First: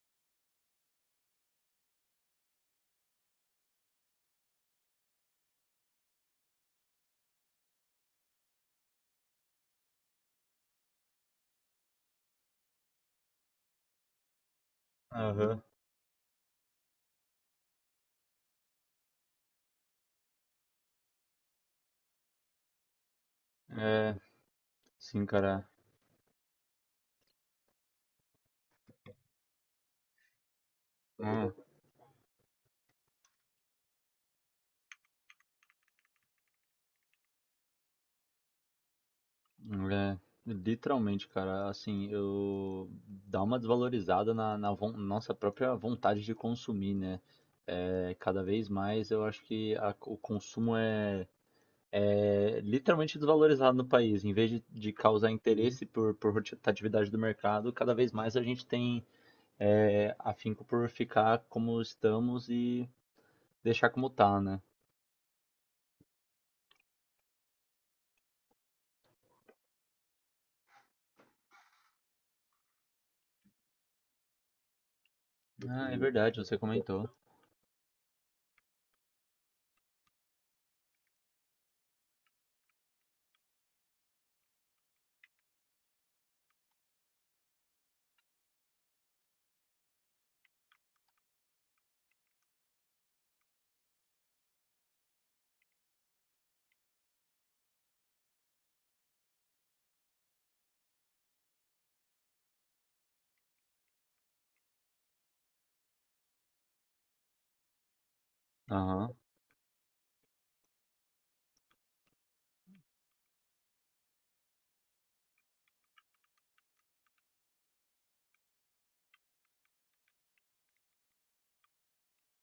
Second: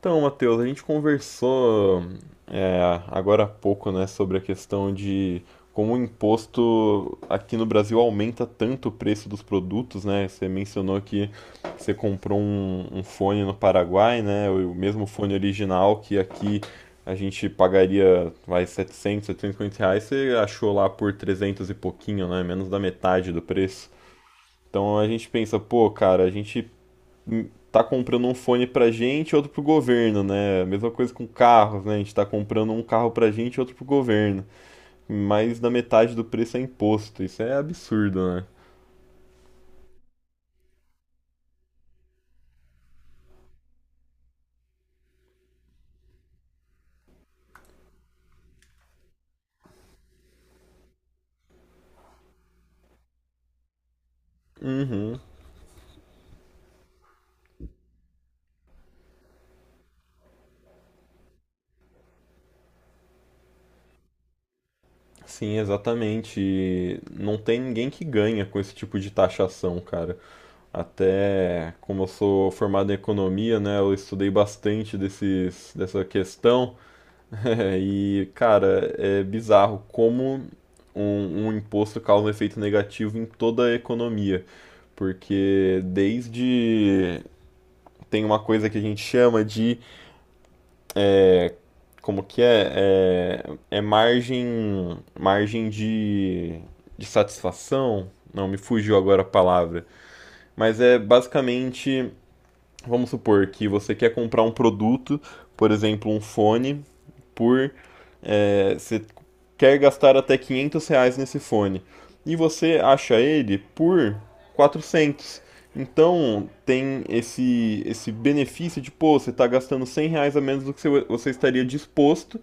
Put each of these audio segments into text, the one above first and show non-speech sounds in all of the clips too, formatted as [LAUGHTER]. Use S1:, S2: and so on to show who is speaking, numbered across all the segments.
S1: Então, Matheus, a gente conversou agora há pouco, né, sobre a questão de como o imposto aqui no Brasil aumenta tanto o preço dos produtos, né? Você mencionou que você comprou um fone no Paraguai, né? O mesmo fone
S2: Aham.
S1: original que aqui a gente pagaria, vai, 700, R$ 750, você achou lá por 300 e pouquinho, né? Menos da metade do preço.
S2: É,
S1: Então a
S2: sim,
S1: gente pensa,
S2: cara.
S1: pô, cara, a gente tá comprando um fone pra gente e outro pro governo, né? A mesma coisa com
S2: É,
S1: carros, né? A gente tá comprando um carro pra gente e outro pro governo. Mais da metade do preço é imposto. Isso é absurdo, né?
S2: é, Literalmente, cara, assim, eu dá uma desvalorizada na nossa própria vontade de consumir, né? Cada vez mais eu acho que o consumo é literalmente desvalorizado no país. Em vez de
S1: Uhum.
S2: causar interesse por rotatividade do mercado, cada vez mais a gente tem afinco por ficar como estamos e deixar como tá, né?
S1: Sim, exatamente. E não tem ninguém que ganha com esse tipo de taxação, cara. Até como eu sou formado em economia, né? Eu estudei bastante
S2: Ah, é
S1: dessa
S2: verdade, você
S1: questão.
S2: comentou.
S1: [LAUGHS] É, e, cara, é bizarro como um imposto causa um efeito negativo em toda a economia. Porque desde. Tem uma coisa que a gente chama de. Como que é? É margem. Margem de. De satisfação. Não, me fugiu agora a palavra. Mas é basicamente. Vamos supor que você quer comprar um produto, por exemplo, um fone, por você
S2: Aham.
S1: quer gastar até R$ 500 nesse fone e você acha ele por 400. Então tem esse benefício de, pô, você está gastando R$ 100 a menos do que você estaria disposto.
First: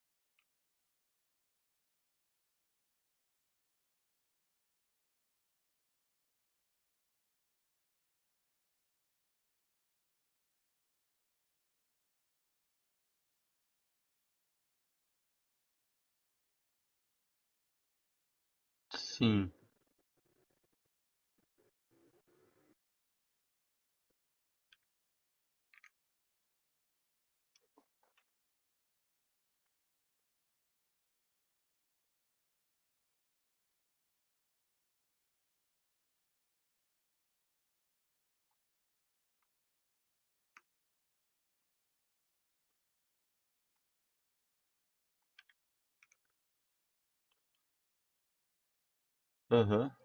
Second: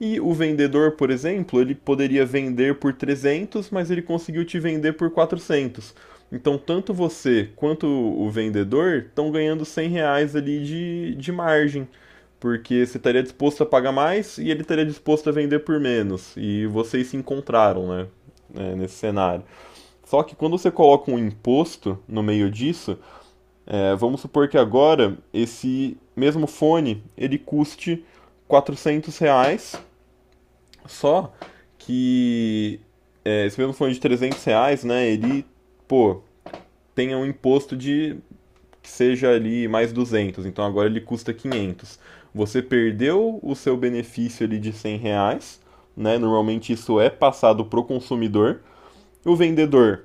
S1: E o vendedor, por exemplo, ele poderia vender por 300, mas ele conseguiu te vender por 400. Então tanto você quanto o vendedor estão ganhando R$ 100 ali de margem, porque você estaria disposto a pagar mais e ele estaria disposto a vender por menos. E vocês se encontraram, né? Nesse cenário.
S2: Sim.
S1: Só que quando você coloca um imposto no meio disso, vamos supor que agora esse mesmo fone ele custe R$ 400, só que esse mesmo fone de R$ 300, né, ele, pô, tem um imposto de que seja ali mais 200, então agora ele custa 500. Você perdeu o seu benefício ali de R$ 100, né? Normalmente isso é passado pro consumidor. O
S2: Aham.
S1: vendedor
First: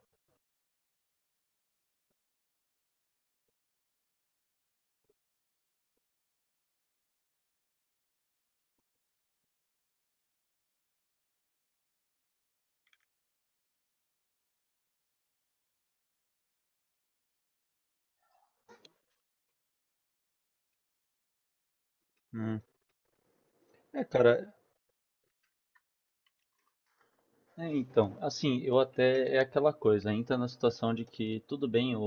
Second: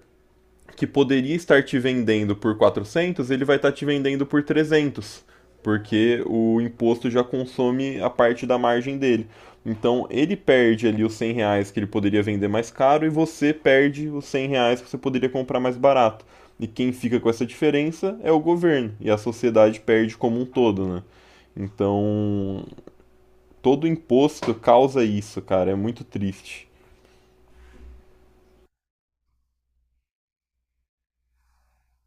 S1: que poderia estar te vendendo por 400, ele vai estar te vendendo por 300, porque o imposto já consome a parte da margem dele. Então ele perde ali os R$ 100 que ele poderia vender mais caro e você perde os R$ 100 que você poderia comprar mais barato. E quem fica com essa diferença é o governo, e a sociedade perde como um todo, né?
S2: Hum.
S1: Então todo
S2: É, cara,
S1: imposto causa isso, cara. É muito triste.
S2: então, assim, eu até, é aquela coisa, entra na situação de que tudo bem,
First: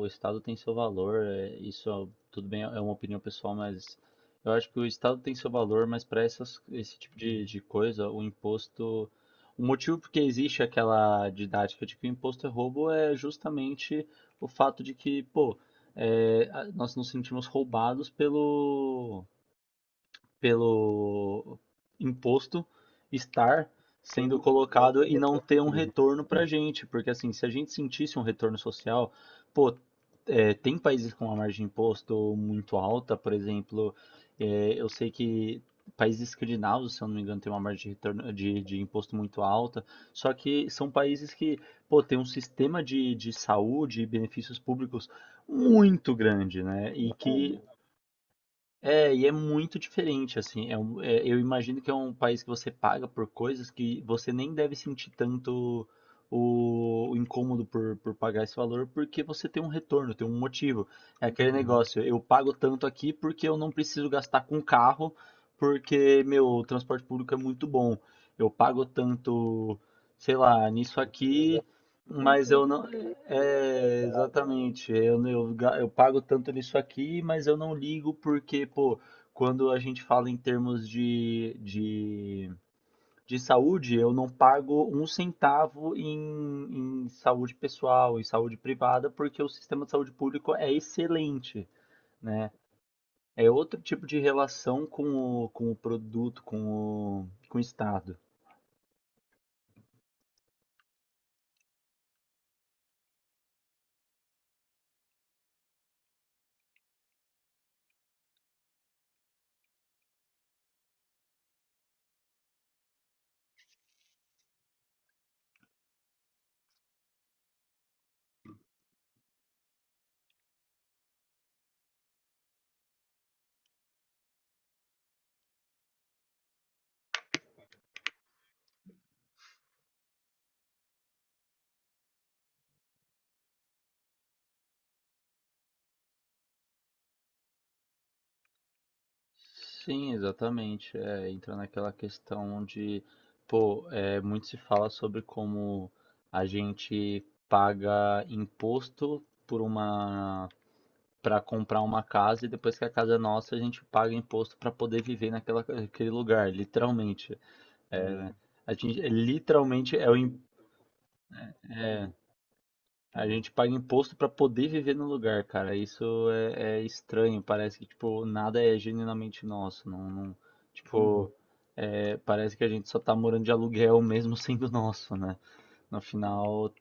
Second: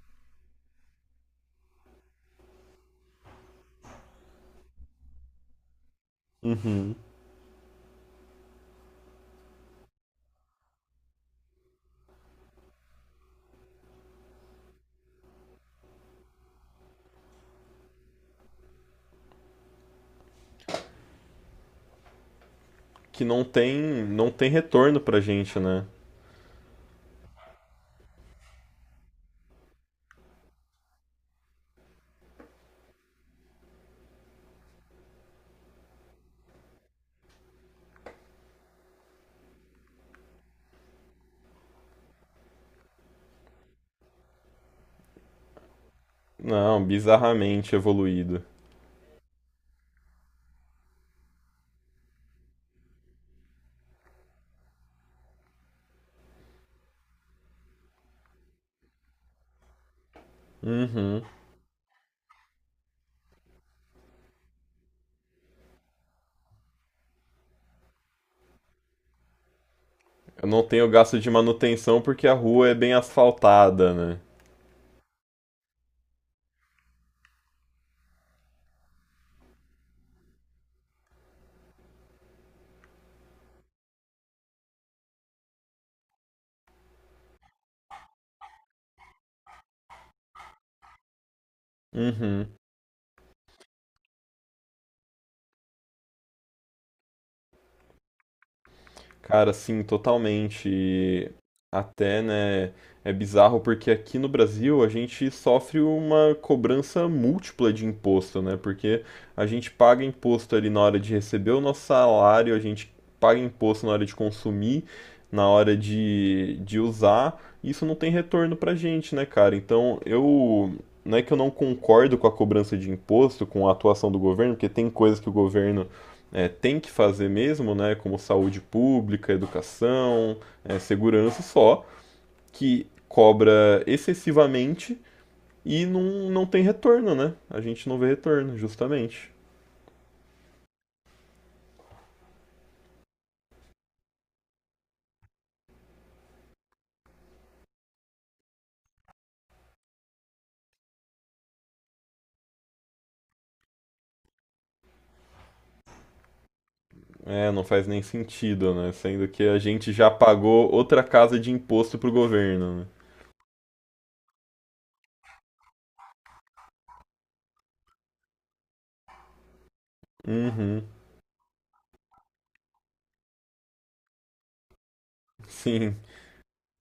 S2: o Estado tem seu valor, isso tudo bem, é uma opinião pessoal, mas eu acho que o Estado tem seu valor, mas para
S1: Uhum.
S2: esse tipo de coisa, o imposto, o motivo porque existe aquela didática de que o imposto é roubo é justamente o fato de que, pô, nós nos sentimos roubados pelo imposto
S1: Que
S2: estar
S1: não
S2: sendo
S1: tem retorno
S2: colocado e
S1: pra
S2: não
S1: gente,
S2: ter um
S1: né?
S2: retorno para a gente. Porque, assim, se a gente sentisse um retorno social, pô, tem países com uma margem de imposto muito alta, por exemplo, eu sei que países escandinavos, se eu não me engano, tem uma margem de retorno, de imposto muito alta, só que são países que, pô, tem um sistema de saúde e benefícios públicos muito grande,
S1: Não,
S2: né? E que
S1: bizarramente evoluído.
S2: e é muito diferente, assim. Eu imagino que é um país que você paga por coisas que você nem deve sentir tanto o incômodo por pagar esse valor, porque você tem um retorno, tem um motivo.
S1: Uhum.
S2: É aquele Uhum. Negócio, eu pago tanto aqui porque eu não preciso gastar com carro, porque meu transporte público é muito bom. Eu pago tanto, sei
S1: Eu não
S2: lá,
S1: tenho
S2: nisso
S1: gasto de
S2: aqui,
S1: manutenção porque a
S2: mas eu
S1: rua é
S2: não.
S1: bem asfaltada,
S2: É,
S1: né?
S2: exatamente. Eu, não- eu, ga- Eu pago tanto nisso aqui, mas eu não ligo porque, pô, quando a gente fala em termos de saúde, eu não pago um centavo em saúde pessoal, em saúde privada, porque o sistema de saúde público é excelente,
S1: Uhum.
S2: né? É outro tipo de relação com o produto, com o Estado.
S1: Cara, assim, totalmente. E até, né, é bizarro porque aqui no Brasil a gente sofre uma cobrança múltipla de imposto, né? Porque a gente paga imposto ali na hora de receber o nosso salário, a gente paga imposto na hora de consumir, na hora de usar. E isso não tem retorno pra gente, né, cara? Então, eu. Não é que eu não concordo com a cobrança de imposto, com a atuação do governo, porque tem coisas que o governo tem que fazer mesmo, né, como saúde pública, educação, é, segurança, só que cobra excessivamente e não tem retorno, né? A gente não vê retorno, justamente.
S2: Sim, exatamente. É, entra naquela questão onde pô, muito se fala sobre como a gente paga imposto por uma para comprar uma casa e depois que a casa é nossa, a gente paga imposto para poder viver naquele lugar, literalmente.
S1: É, não faz nem
S2: É, a
S1: sentido, né?
S2: gente é,
S1: Sendo que a gente
S2: literalmente
S1: já
S2: é o,
S1: pagou outra casa de imposto pro governo, né?
S2: A gente paga imposto pra poder viver no lugar, cara. Isso é estranho. Parece que, tipo, nada é genuinamente nosso.
S1: Uhum,
S2: Tipo, Uhum. Parece que a gente só tá morando de aluguel mesmo [LAUGHS] sendo nosso, né?
S1: sim,
S2: No final,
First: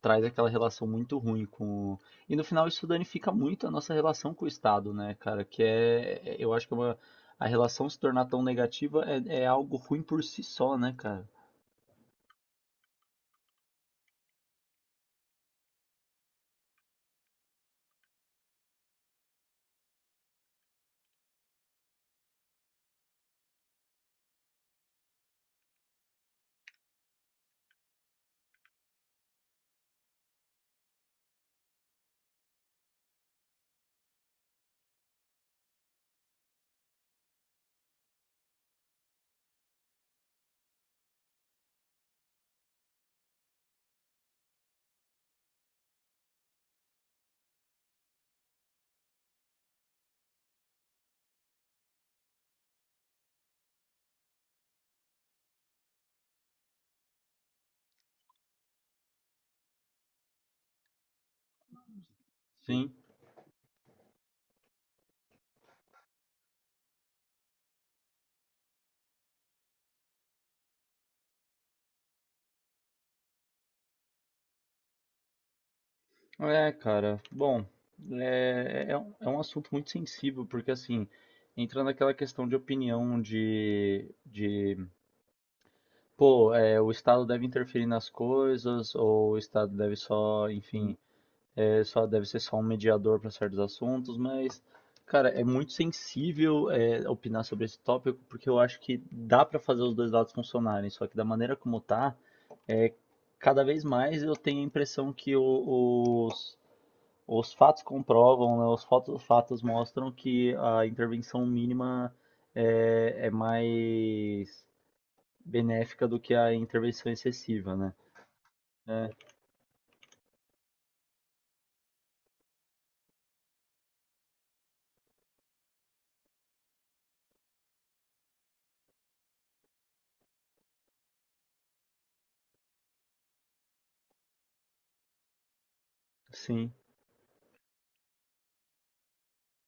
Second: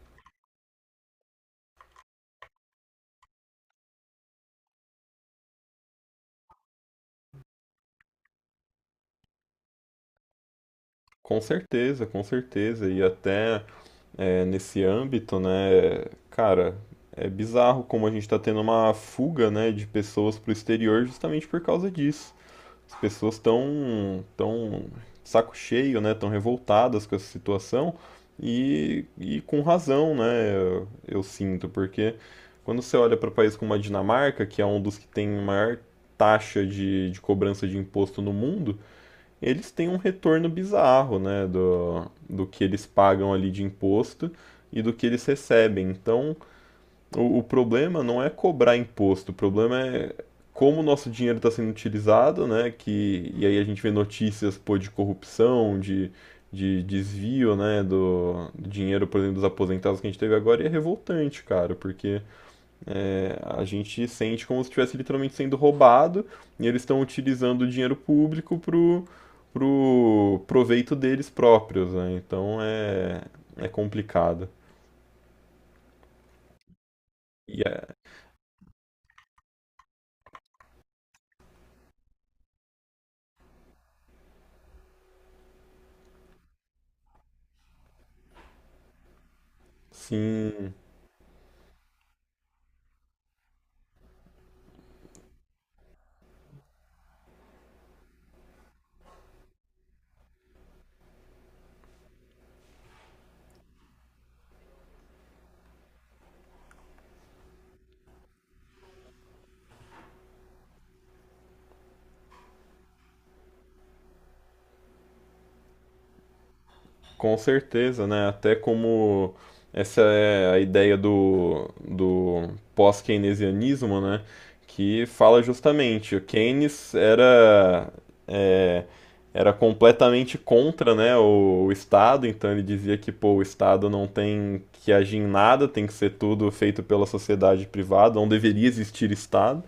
S2: traz aquela relação muito ruim E no final, isso danifica muito a nossa relação com o Estado, né, cara? Eu acho que é uma... A relação se tornar tão negativa é algo ruim por si só, né, cara?
S1: com certeza, com certeza. E até nesse âmbito, né? Cara, é bizarro como a gente está tendo uma fuga, né, de pessoas para o exterior justamente por causa disso. As pessoas estão tão saco cheio, né? Tão revoltadas com essa situação e com razão, né? Eu sinto, porque quando você olha para países como a Dinamarca, que é um dos que tem maior taxa de cobrança de imposto no mundo, eles têm um retorno bizarro, né, do, do que eles pagam ali de imposto e do que eles recebem. Então, o problema não é cobrar imposto, o problema é como o nosso dinheiro está sendo utilizado, né, que, e aí a gente vê notícias, pô, de corrupção, de desvio, né, do, do dinheiro, por exemplo, dos aposentados que a gente teve agora, e é revoltante, cara, porque
S2: Sim.
S1: é, a gente sente como se estivesse literalmente sendo roubado e eles estão utilizando o dinheiro público pro, pro proveito deles próprios, né? Então é, é complicado.
S2: É, cara,
S1: E
S2: bom,
S1: é,
S2: é um assunto muito sensível, porque assim, entra naquela questão de opinião de pô, o Estado deve interferir nas coisas, ou o Estado deve só,
S1: sim,
S2: enfim, só deve ser só um mediador para certos assuntos, mas, cara, é muito sensível opinar sobre esse tópico, porque eu acho que dá para fazer os dois lados funcionarem, só que da maneira como tá, é, cada vez mais eu tenho a impressão que o, os os fatos comprovam, né, os fatos mostram que a intervenção mínima é mais benéfica do que a intervenção
S1: com
S2: excessiva, né?
S1: certeza, né? Até
S2: É,
S1: como essa é a ideia do, do pós-keynesianismo, né? Que fala justamente, o Keynes era, é, era completamente contra, né, o Estado, então ele dizia que, pô, o Estado não tem que agir em nada, tem que ser tudo
S2: sim.
S1: feito pela sociedade privada, não deveria existir Estado,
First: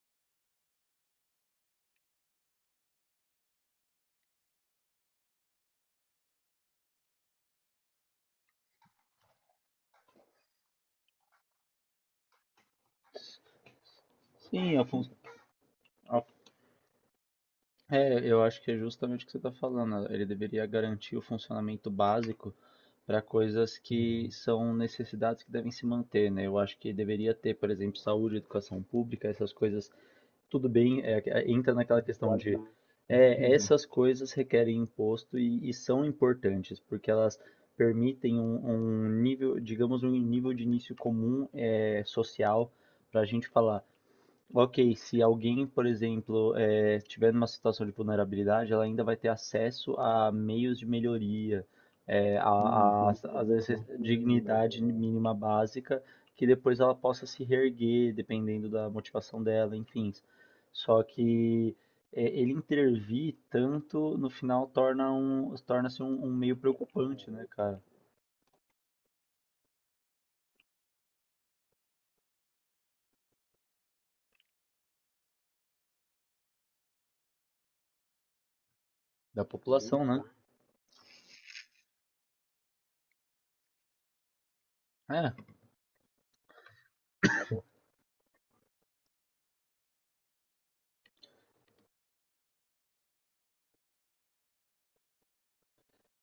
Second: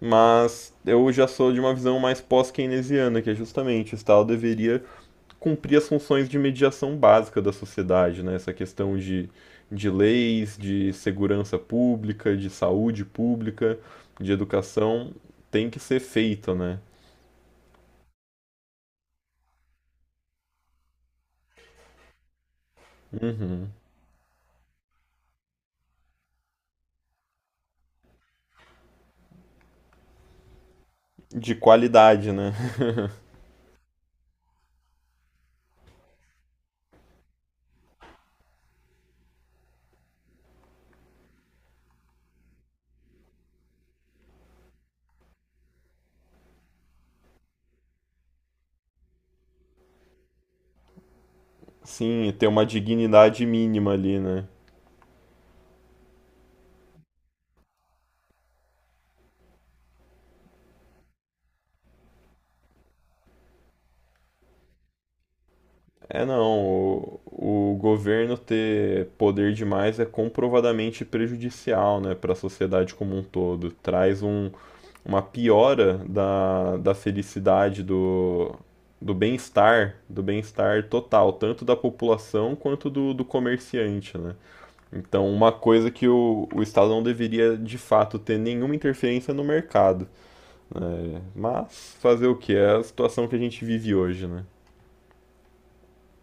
S1: mas eu já sou de uma visão mais pós-keynesiana, que é justamente o Estado deveria cumprir as funções de mediação básica da sociedade, né? Essa questão de leis, de segurança pública, de saúde pública, de
S2: Sim, a fun-
S1: educação, tem que ser
S2: a-
S1: feita, né?
S2: eu acho que é justamente o que você está falando. Ele deveria garantir o funcionamento básico para
S1: Uhum.
S2: coisas que são necessidades que devem se manter, né? Eu acho que deveria ter, por exemplo, saúde, educação pública, essas coisas tudo bem,
S1: De
S2: entra naquela
S1: qualidade,
S2: questão
S1: né?
S2: de
S1: [LAUGHS]
S2: essas coisas requerem imposto e são importantes, porque elas permitem um nível, digamos, um nível de início comum social para a gente falar, Ok, se alguém, por exemplo, tiver numa situação de vulnerabilidade, ela ainda vai ter acesso a meios de melhoria,
S1: Sim, e
S2: eh, a,
S1: ter uma dignidade
S2: às vezes,
S1: mínima ali, né?
S2: dignidade mínima básica, que depois ela possa se reerguer, dependendo da motivação dela, enfim. Só que ele intervir tanto, no final, torna-se
S1: É
S2: um meio
S1: não,
S2: preocupante, né,
S1: o
S2: cara?
S1: governo ter poder demais é comprovadamente prejudicial, né, para a sociedade como um todo. Traz um, uma piora da, da felicidade, do,
S2: Da população,
S1: do
S2: né?
S1: bem-estar total, tanto da população quanto do, do comerciante, né? Então, uma
S2: É.
S1: coisa que o Estado não deveria, de fato, ter nenhuma interferência no mercado. Né? Mas fazer o que? É a situação que a gente vive hoje, né?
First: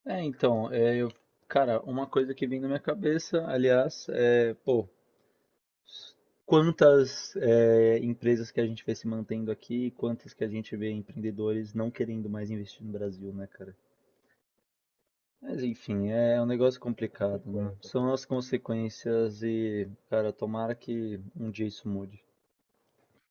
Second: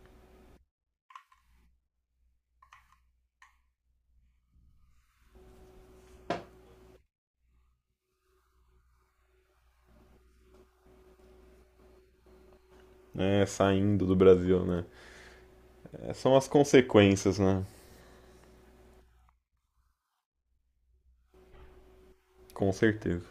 S2: É, então, é, eu, cara, uma coisa que vem na minha cabeça, aliás, pô, quantas empresas que a gente vê se mantendo aqui, quantas que a gente vê empreendedores não querendo mais investir no Brasil,
S1: É,
S2: né, cara?
S1: saindo do Brasil, né?
S2: Mas enfim,
S1: É, são
S2: é
S1: as
S2: um negócio
S1: consequências,
S2: complicado,
S1: né?
S2: né? São as consequências e, cara, tomara que um dia isso mude.
S1: Com certeza.